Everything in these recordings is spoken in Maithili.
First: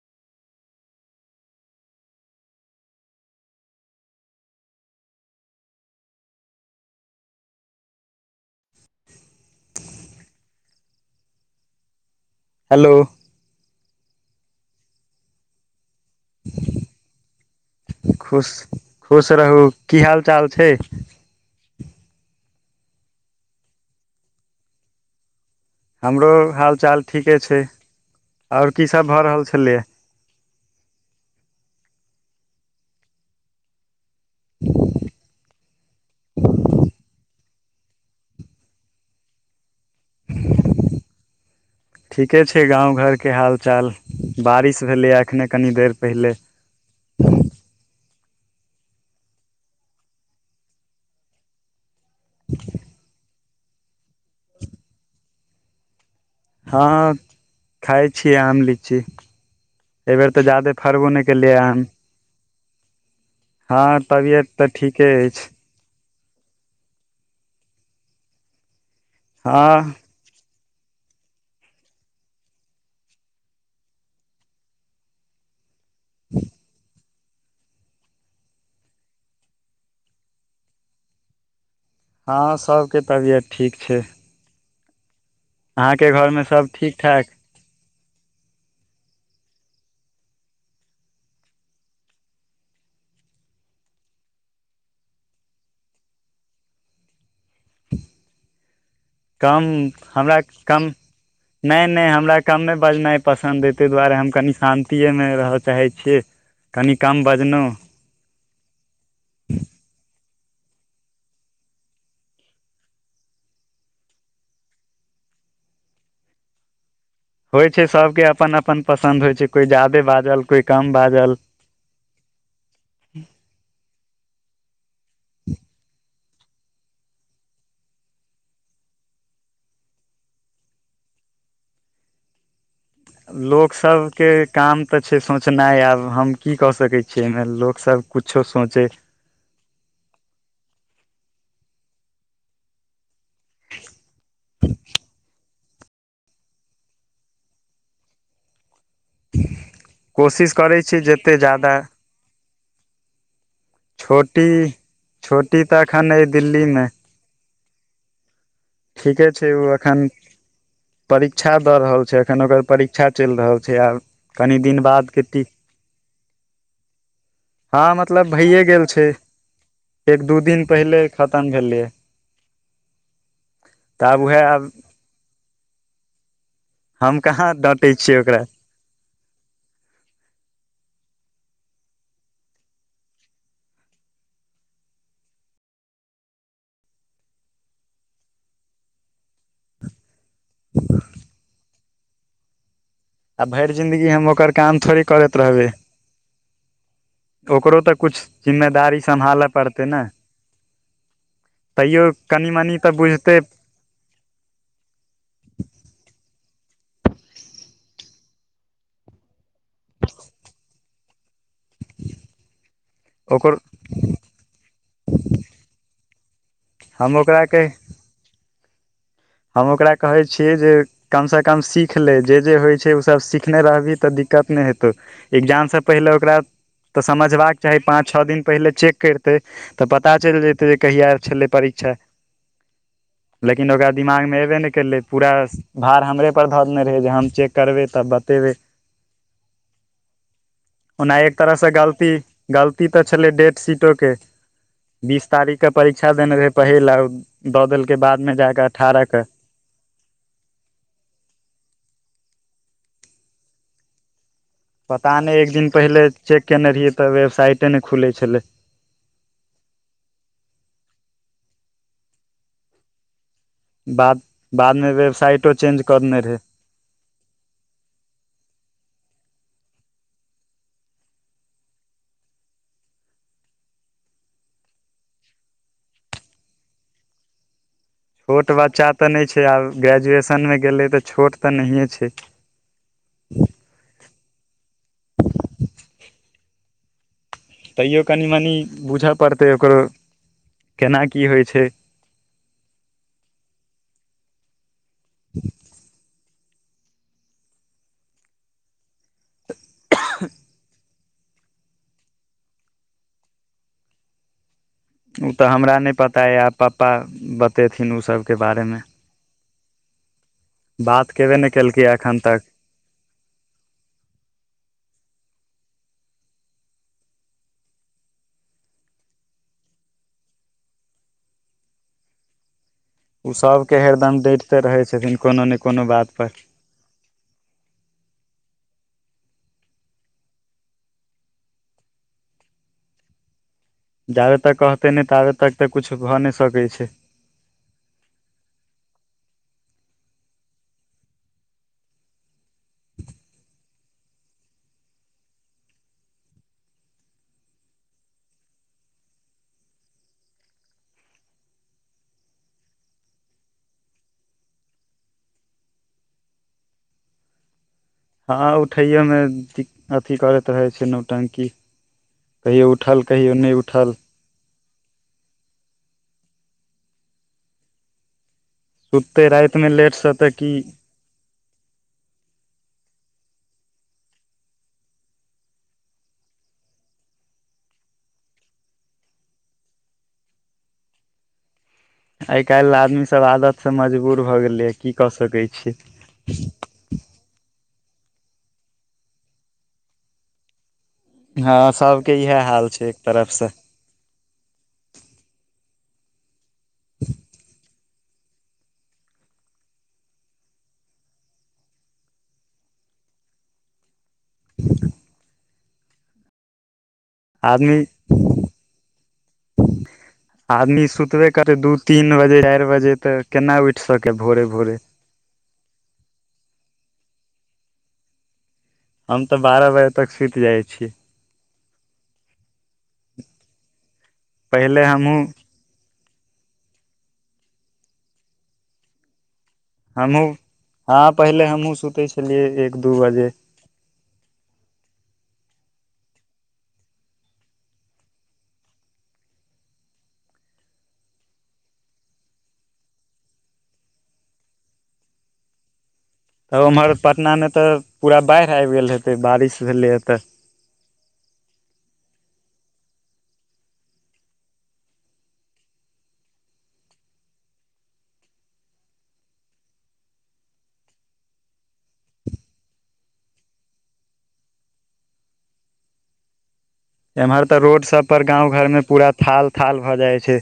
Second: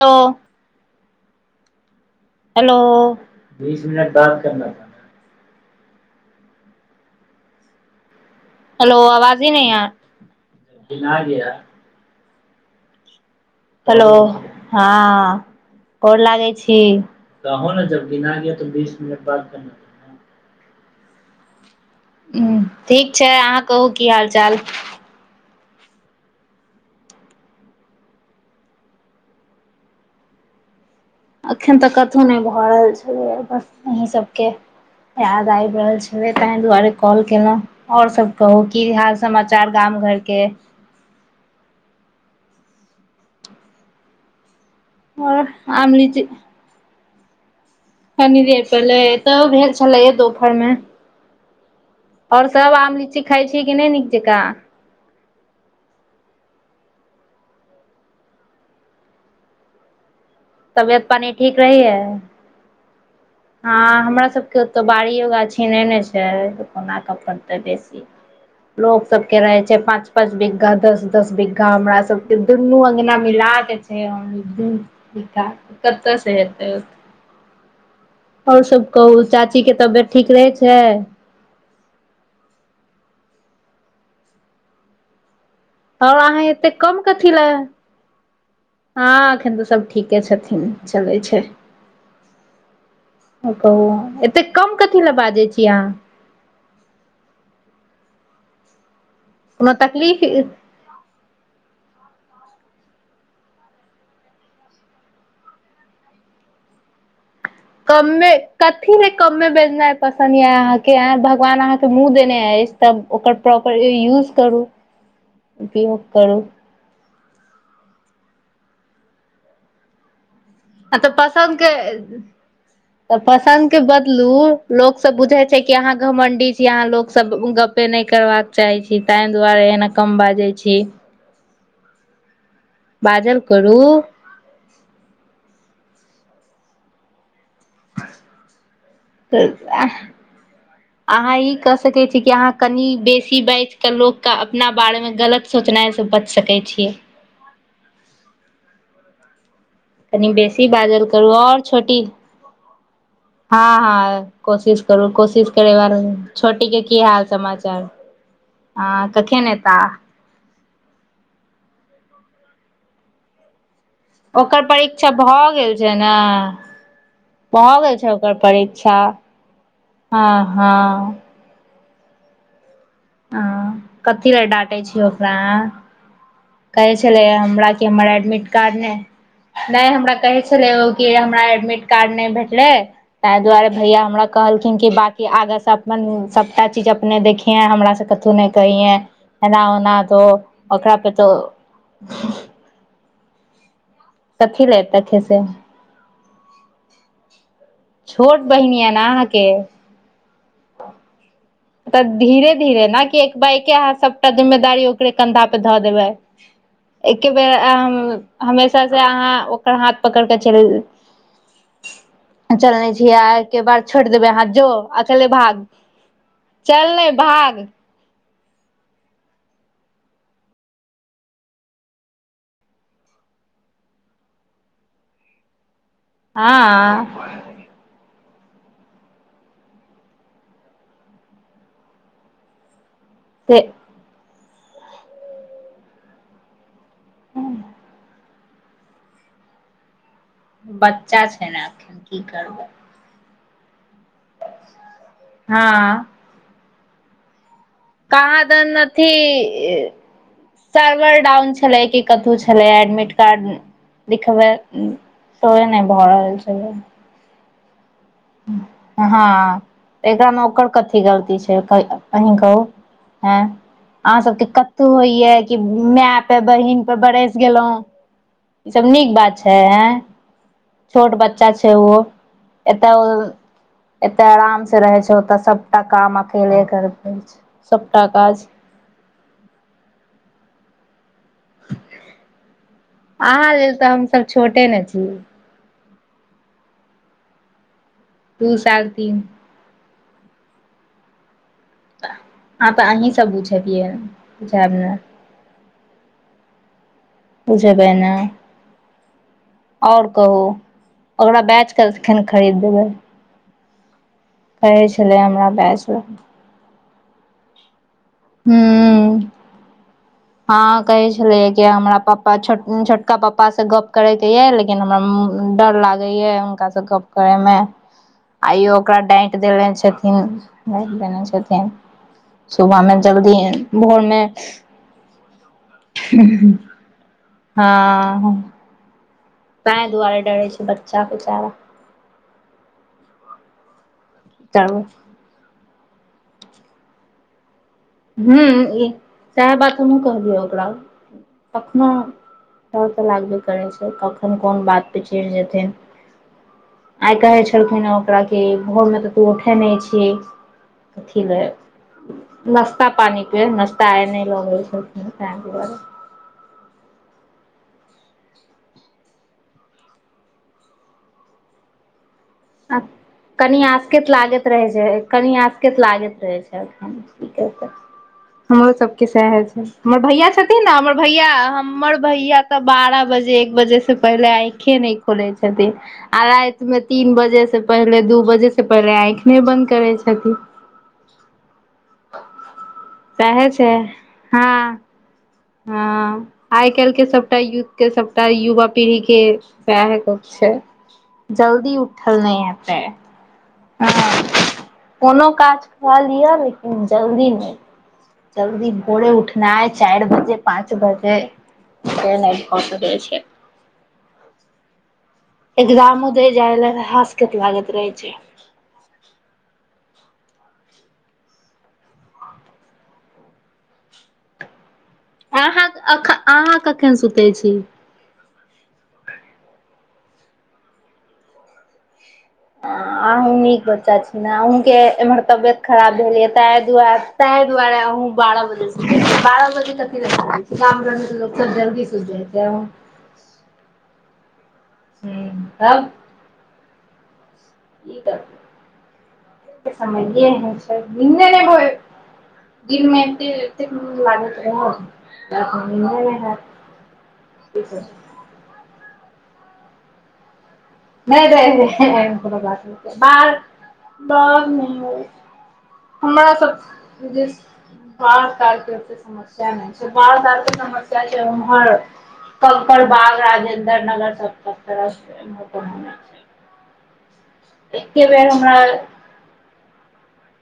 त हेलो बीस मिनट बात करना हेलो आवाज ही न यार हेलो हेलो हँ गोर लागे छी कहू ने जब गना खुश ग त बीस मिनट खुश बाद रहू की हाल चाल छै ह्म ठीक छै अहाँ कहू की हाल चाल हमरो हाल चाल ठीके छै आओर कीसभ भऽ रहल छलै [inaudible] अखन तक कतहु नहि भऽ रहल छल अंहिसभकें याद आबि रहल छै ताहिं दुआरे कॉल केलहु और सब कहु की हाल समाचार गाम घर के एकके छै गाँव घरके हाल चाल बारिश भेलैए आओर एखने कनि देर आम पहिले कनि देर पले तब भेल छलै दुपहरमे आओर सभ आम लीची खाइ छी कि नहि नीक जकाँ हँ खाइ छियै आम लीची एहि बेेर तऽ ज्यदे तबियत फरबो नहि पानी केलियै ठीक हन रहैया हँ हमरा सबके तऽ ओत ठीके बाड़ियो अछि गाछे ने छै कोना क बेसी लोकोग सबके रहे हँ छै पाँच पाँच बि घा दस दस बीघ्घा हमरा सबके दुनू अंगना मिला के छै कतऽ से हतै ओ ओर सब कहू चाचीके तबियत ठीक रहै छै हाँ सबके तबियत ठीक छै अहाँके ओर अहाँ घरमे सभ एते ठीक कम ठाक कथि ले हाँ एखन तऽ सब ठीके छथिन चलै छै कहू एतेक कम कथी लए बाजै छी अहाँ कम कोनो हमरा तकलीफ कम नहि नहि हमरा कममे बजनाई पसंद तै दुआरे हम कनि शान्तिये मे रह चाहै छी कनि कम बज कममे कथी ले कममे बजना पसं अहाँके भगवान अहाँके मुँह देने अछि तब ओकर प्रॉपर यूज करू उपयोग करु होइ छै सबके अपन अपन पसन्द होइ छै कोइ जादे बाजल कोइ कम तऽ बाजल पसन्द के तऽ पसन्द के बदलू लोक सब बुझै छै कि अहाँ घमंडी छी यहाँ लोको सब गपे नहि करबाक चाहे छी ताहि दुआरे एना कम बाजै छी बाजल लोक करू सबके काम तऽ छै सोचनाई आब हम की कऽ सकैत छियै लोक सब कुछो सोचै अहाँ ई क सके छी कि अहाँ कनि बेसी बाज क लोक क अपना बारे मे गलत सोचनाई से बच सकैत छियै कनि कोशिश बेसी करै छी बाजल करू जेते जादा हाँ हाँ कोशिश करू कोशिश छोटी करै तऽ ब एखन अइ छोटी के दिल्लीमे की हाल समाचार हँ ठीके कखन छै ओ एता एखन परीक्षा दऽ रहल छै एखन ओकर परीक्षा चलि रहल छै आब कनि ओकर दिन परीक्षा बादके भऽ टी गेल छै ना भऽ हँ गेल छै मतलब ओकर भइए गेल परीक्षा छै एक हाँ दू दिन हाँ पहिले खतम भेलैये हाँ तऽ आब कथी ले उएह आब डाँटे छी ओकरा कहे हम छले कहाँ हमरा कि डाँटै हमर छियै ओकरा एडमिट कार्ड ने नहि हमरा कहे छलै ओ हमरा एडमिट कार्ड नहि भेटले ताहि दुआरे भैया हमरा कहलखिन कि बकी आगे से अप सबटा चीज अपने देखिये हमरा से कथौ नहि कहिए एना ओना तो ओकरापे तऽ आ भरि जिन्दगी हम ओकर काम थोड़े तखे करैत से रहबै ओकरो तऽ कुछ छोट बहिन य ने जिम्मेदारी अहाँके सम्भालऽ पड़तै ने तऽ तैयो कनि धीरे मनि धीरे तऽ ने कि एक बुझतै बायके अहाँ सबटा जिम्मेदारी ओकरे कन्धा पे धऽ देबै एके बेर हमेशा से अहाँ ओकर हाथ पकड़ क चलि चलने छियै आ ओकर एकके बार छोड़ि देबै अहाँ जो अकेले भाग चल नहि हम ओकरा के भाग हम ओकरा कहैत छियै जे कमसे कम सीख ले जे जे होइत छै ओसब सिखने रहबिही तऽ दिक् हँ [unintelligible] पहिले चेक करतै तऽ पता चलि जेतै जे कहिय छलै परीक्षा से लेकिन ओकरा दिमाग मे एबे नहि कलै पूरा भार हमरे पर धऽ देने रहै जे हम चेक करबै तब बतेबै [inaudible] ओना बच्चा एक छै ने तरहसँ की करौ के बीस तारीख के हँ परीक्षा देने रहे पहिल आ दऽ देलक बाद मे जाक की सर्वर डाउन छै लै कतहु छलै एडमिट कार्ड बे पता एक तोड़े दिन नहि भऽ पहिले रहल चेक छलै केने रहियै तऽ वेबसाइटे नहि खुलै छलै हाँ एकरा नौकर कथ गलती छै अही कहू हँ अहाँ बाद सभके कतहु बादमे होइए वेबसाइटो कि चेंज कऽ माय देने पे रहै बहिन पे बरस गेलहुँ ई सब नीक बात छै आ छोट बच्चा छै ओ एतय एते आराम से रहै छै ओतऽ सबटा काम अकेले कर परय छै सबटा काज छोट बच्चा तऽ नहि छै आब ग्रेजुएशनमे गेलै तऽ छोट तऽ नहिए छै अहाँ लेल तऽ हमसभ छोटे ने छीियै एक तैयो कनि मनी दू साल बुझऽ तीन पड़तै ओकरो केना की होइ छै अह पर अहीं सब बुझबियै बुझब ने ह बुझबैना ओर कहू ओकरा बैच कल कखन खरीद देबै कहै छलै ओ तऽ हमरा बैच नहि लए पता यएब पप्पा बतयथिन ओसभके बारेमे हूँ हँ बात कहैत केबे छलियै नहि कि केलकै हमरा एखन पापा तक छोटका पापासँ गप्प करयके यइ लेकिन हमरा डर लागैए हुनकासँ गप्प करयमे आइयो ओकरा डाँटि देनेे छथिन डाँटि देने छथिन सुबह मे ओ जल्दी है सबके भोरमे हरदम डटिते रहै छथिन कोनो ने कोनो बात पर हँ तै दुआरे डरे छै बच्चा कुचारा जाबे तक कहतै नहि ताबे तक तऽ कुछु भऽ नहि सकै छै ह्म ई सएह बात हमहहुँ कहलियै ओकरा कखनो त तऽ लागबे करै छै कखन कोन बात पे चड़ि जेथिन आइ कहै छलखिन हेँ ओकरा कि भोरमे तऽ तू उठै नहि छह कथी नहि नाश्ता पानि प नाश्ता आय नहि लगे हँ उठैोमे द अथी करैत रहै छै नौटंकी कहियो उठल कहियो नहि कनि उठल आसक्त लागैत रहै छै कनि आँसकत लागैत रहै छैख की कर कऽ हमरो सबके सुतते सह छै रातिमे हमर लेटसँ भैया तऽ की छथिन ने हमर भैया हमर भैया तऽ बारह बजे बजे से पहिले आखे खोले छथिन आ राति मे तीन बजे बजे से पहिले दू बजे से पहिले आँखि नहि बन्द करै छथिन आइ काइल आदमीसभ सएह आदतसँ छै मजबूर भऽ गेलैए हँ की कऽ सकै हँ छीै आइ के सबटा य के सबटा युवा पीढ़ी के वएह छै जल्दी के उठल इएह नहि हाल हेतै छै एक तरफ से हँ कोनो काज क लिअ लेकिन जल्दी नहि जल्दी भोरे उठना ह चारि बजे पाँच बजे ह नहि कस द छै एकजाम उदे जाय ल आसकत लागत आदमी रहै छै आदमी सुतबे करै दू तीन बजे चारि बजे तऽ केना उठि सकै भोरे भोरे अहाँ अहाँ कखन सुतै छी हम तऽ बारह बजे तक सुति जाइ छी अहूँ नीक बच्चा छी ने अहँके पहिले के हमहूँ इम्हर तबियत खराब त दुआार कहुं बारह बजे सुतय छी तक हमहूँ काम हँ रहल पहिले त हमहूँ जल्दी सुतै सुतय छलियै छै एक दू बजे ह तब समय ऐहन छै निदे ना होइ छैय दिन में एतेक एतेक निंद लागत रहै तब हमर पटनामे तऽ पूरा बाढ़ि आबि गेल हेतै बारिश भेलैए तऽ नहि नहि कोनो एहन बात ब हमरा सब जे बाढ़ि तके समस्या नहि बढ़ धारके समस्या छै ओमहर कंककड़ बाग राजेन्द्र नगर सब तरफ छै एम्हर तऽ एके रोडसभपर बेर गाँव हमरा घरमे पूरा थाल थाल भऽ जाइ छै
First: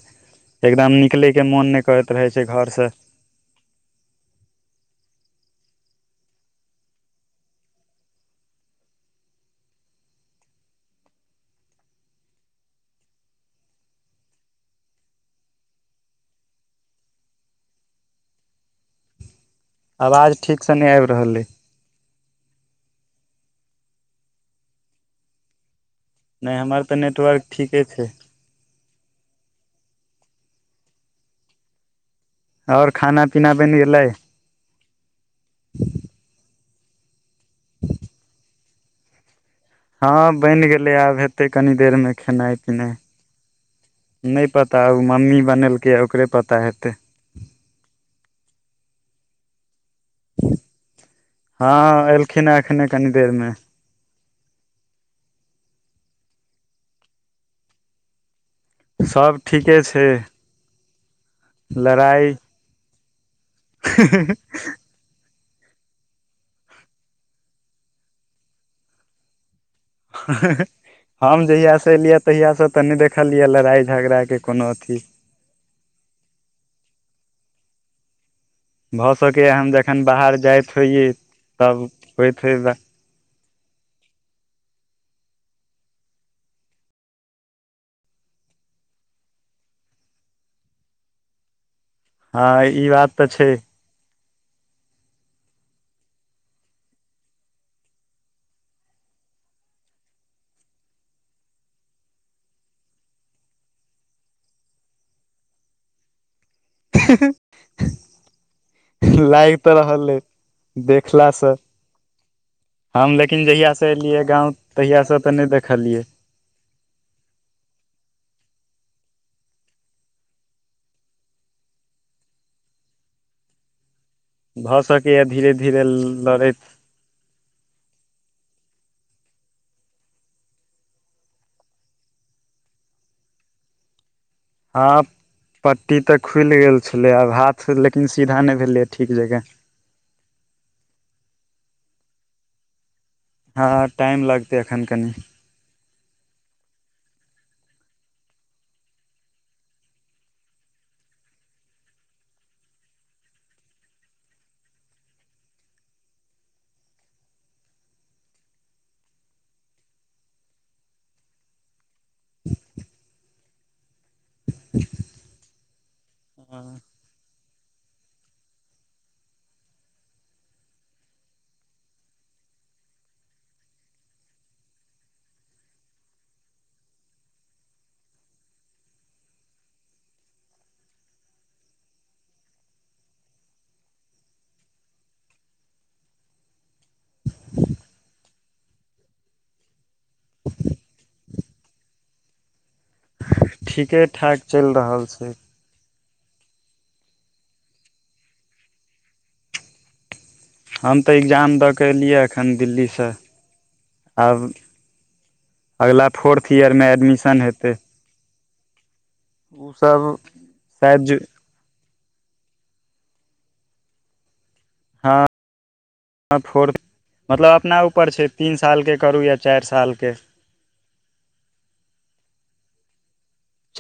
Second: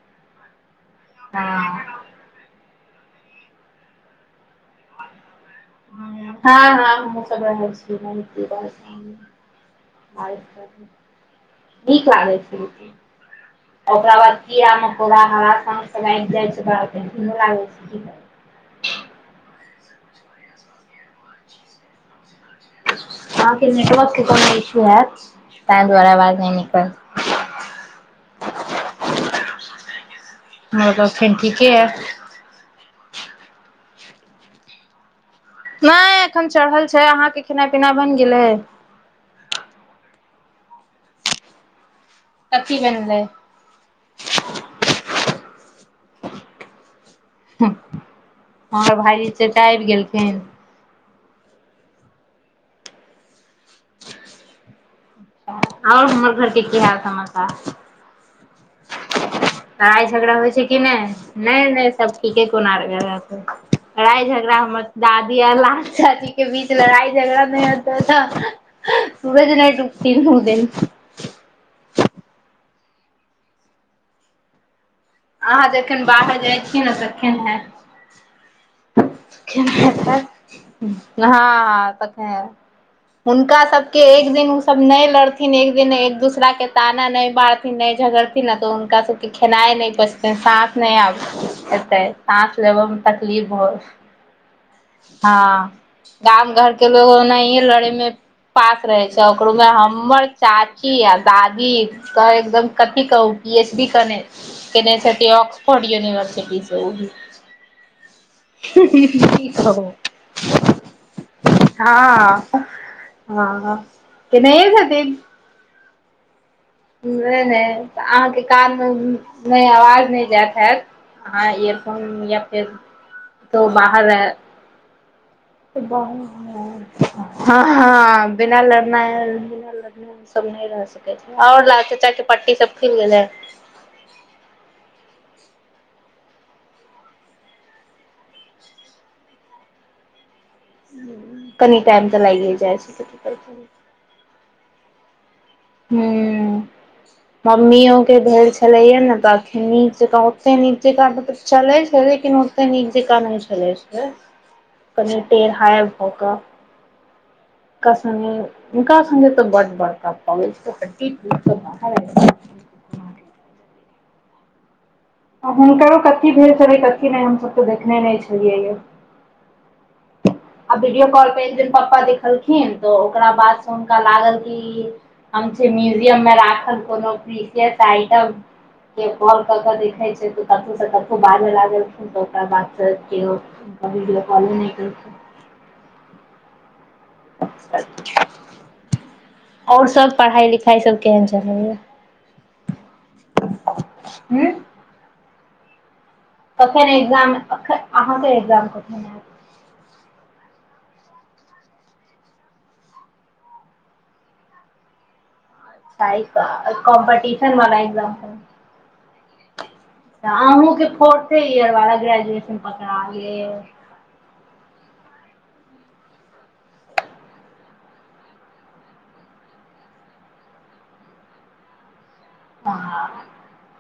एकदम निकलैय के मोन नहि हँ करैत रहै छै घर से हँ हँ हम स रहय छी छी नीक लागै छै ओकरा बाद कीड़ा मकोड़ा हरा सब आबि जाइ छै लाग छै ह आवाज ठीकसँ नहि आबि रहल अइ हग नेटवर्क के कोनो इश्यू हेत त‌ए द्वारेआवाज नहि हमर निकल तऽ नेटवर्क ठीके छै आर त फेन ठीके य आओर खाना पीना बनि गेलै नहि एखन चढ़ल छै अहाँके खेना पिना बनि गेलै हँ बनि गेलै आब हेतै कनी देर मे खेनाइ कथी पिनाइ बनलै नहि पता मम्मी बनेलकै ओकरे पता हेतै हमर भाईजी छै तऽ आबि गेलखिन हँ एलखिन हेँ एखने कनि देरमे आओर हमर घरके की हाल समाचार सब ठीके छै लड़ाइ झगड़ा होइ छै कि नहि नहि नहि सब लड़ाइ ठीके कोनार लड़ाइ झगड़ा हम द लाल चाची के बीच लड़ाइ झगड़ा नहि होत तऽ डूबथिन उ दिन हम जहियास से एलियै तहियासँ तऽ नहि देखल यऽ लड़ाइ झगड़ाके कोनो अथी अहाँ जखन बाहर जाइ छियै ने भऽ सकैए तखन हम हेत जखन बाहर जाइत होइयै तब हँ तख होइत होय [unintelligible] हुनका सब के एक दिन उ सब न लड़थिन एक दिन एक दूसरा के ताना नहि बारथिन न झगड़थिन त हुनका सबके खेनाइ नहि पचतै साँस नहि आब एतै साँस हँ ई लेबऽमे बात तऽ तकलीफ छै होत हँ गाम घर के लोग ओनाहिए लड़े मे पास रहे छै ओकरो मे हमर चाची आ दादी त एकदम कथी कहु पी एच डी कने छथिनऑकसफोर्ड यूनिवर्सिटी स लागि तऽ रहल अइ देखलासँ कह हँ [unintelligible] हम लेकिन हँ जहियास एलियै गाँंव केनहिये तहिया छथिन से तऽ नहि देखलियै नहि नहि अहाँके कानमे नहि आवाज नहि जायत हैत हँ एयरफोन या फेर त ब भऽ सके हँ हँ बिना लड़ना बिना लड़ने सब न रह सकै छै आओर लाल चचा के पटटी सब खुल गेले [unintelligible] आब पट्टी तऽ खुलि गेल छलै आब हाथ लेकिन सीधा नहि भेलैए ठीक जकाँ कनी टाइम तऽ लागिए जाइ छै हँ टाइम लगतै एखन कनी हू मम्मीयो के भेल छलैया ने तऽ अखन नीक जकाँ ओते नीक जका तऽ चलैय देख नोतै नीक जे कान छललै छै कनि टेढ़ हाायब भऽ कऽ नक से हनका सगे तऽ बड बड़क प हँ आ हुनकरो कतेक भेल छलै कतेक नहि हमसभ तऽ देखने नहि छलियैए आ वीडियो कॉल प एक दिन प्पा देखलखिन तऽ ओकरा बाद से हुनका लागल कि म्यूजियम मे राखल कोनो आइटम के कॉल कऽ के देखैत छै त कतसँ कतहु बाजल लखिन तऽ ओकरा बादसँ केओ कभी कॉल नहि कर अच्छा आओर सभ पढ़ाइ लिखाइ सभ केहन चलैया ठीके ठाक चलि रहल छै कखन ए्जाम अहाँके ए्जाम कखन आयब हम तऽ एग्जाम दऽ कऽ एलियै एखन दिल्लीसँ आब अगिला फोर्थ अच्छा ईयरमे एडमिशन कॉम्पिटिशन हेतै मला एजाम ओसभ पर अहूँके शायद जु फोर्थे इयर वा ग्रेज ग्रेजुएशन पकरा गेल हँ फोर् मतलब अपना ऊपर छै तीन सालके करू या चारि सालके त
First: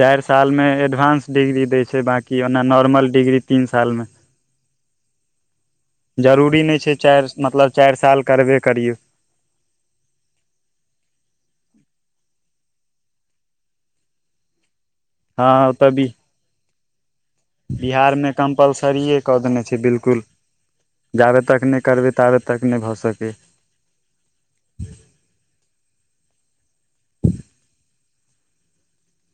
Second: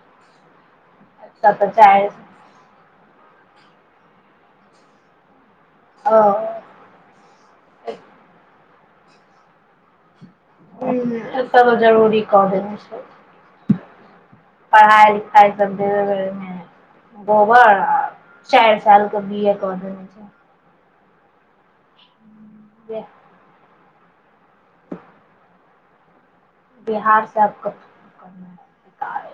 चारि साल मे एडवानंस डिग्री दय छै चाहे बाकी ओना नॉर्मल िग्री तीन साल मे ओ जरूरी नहि छै चारि मतलब चारि साल करबे करियौ ह ऐस तऽ जरूरी कर देना छै पढ़ाइ लिखाइ हँ सब ओतऽ बि देरमे बोबर बिहारमे चारि साल कम्पलसरिए क कऽ बी ए क देने हो बिलकुल छै जाबे तक नहि करबै ताबे तक नहि भऽ सकै बिहार से आब क कर शिकार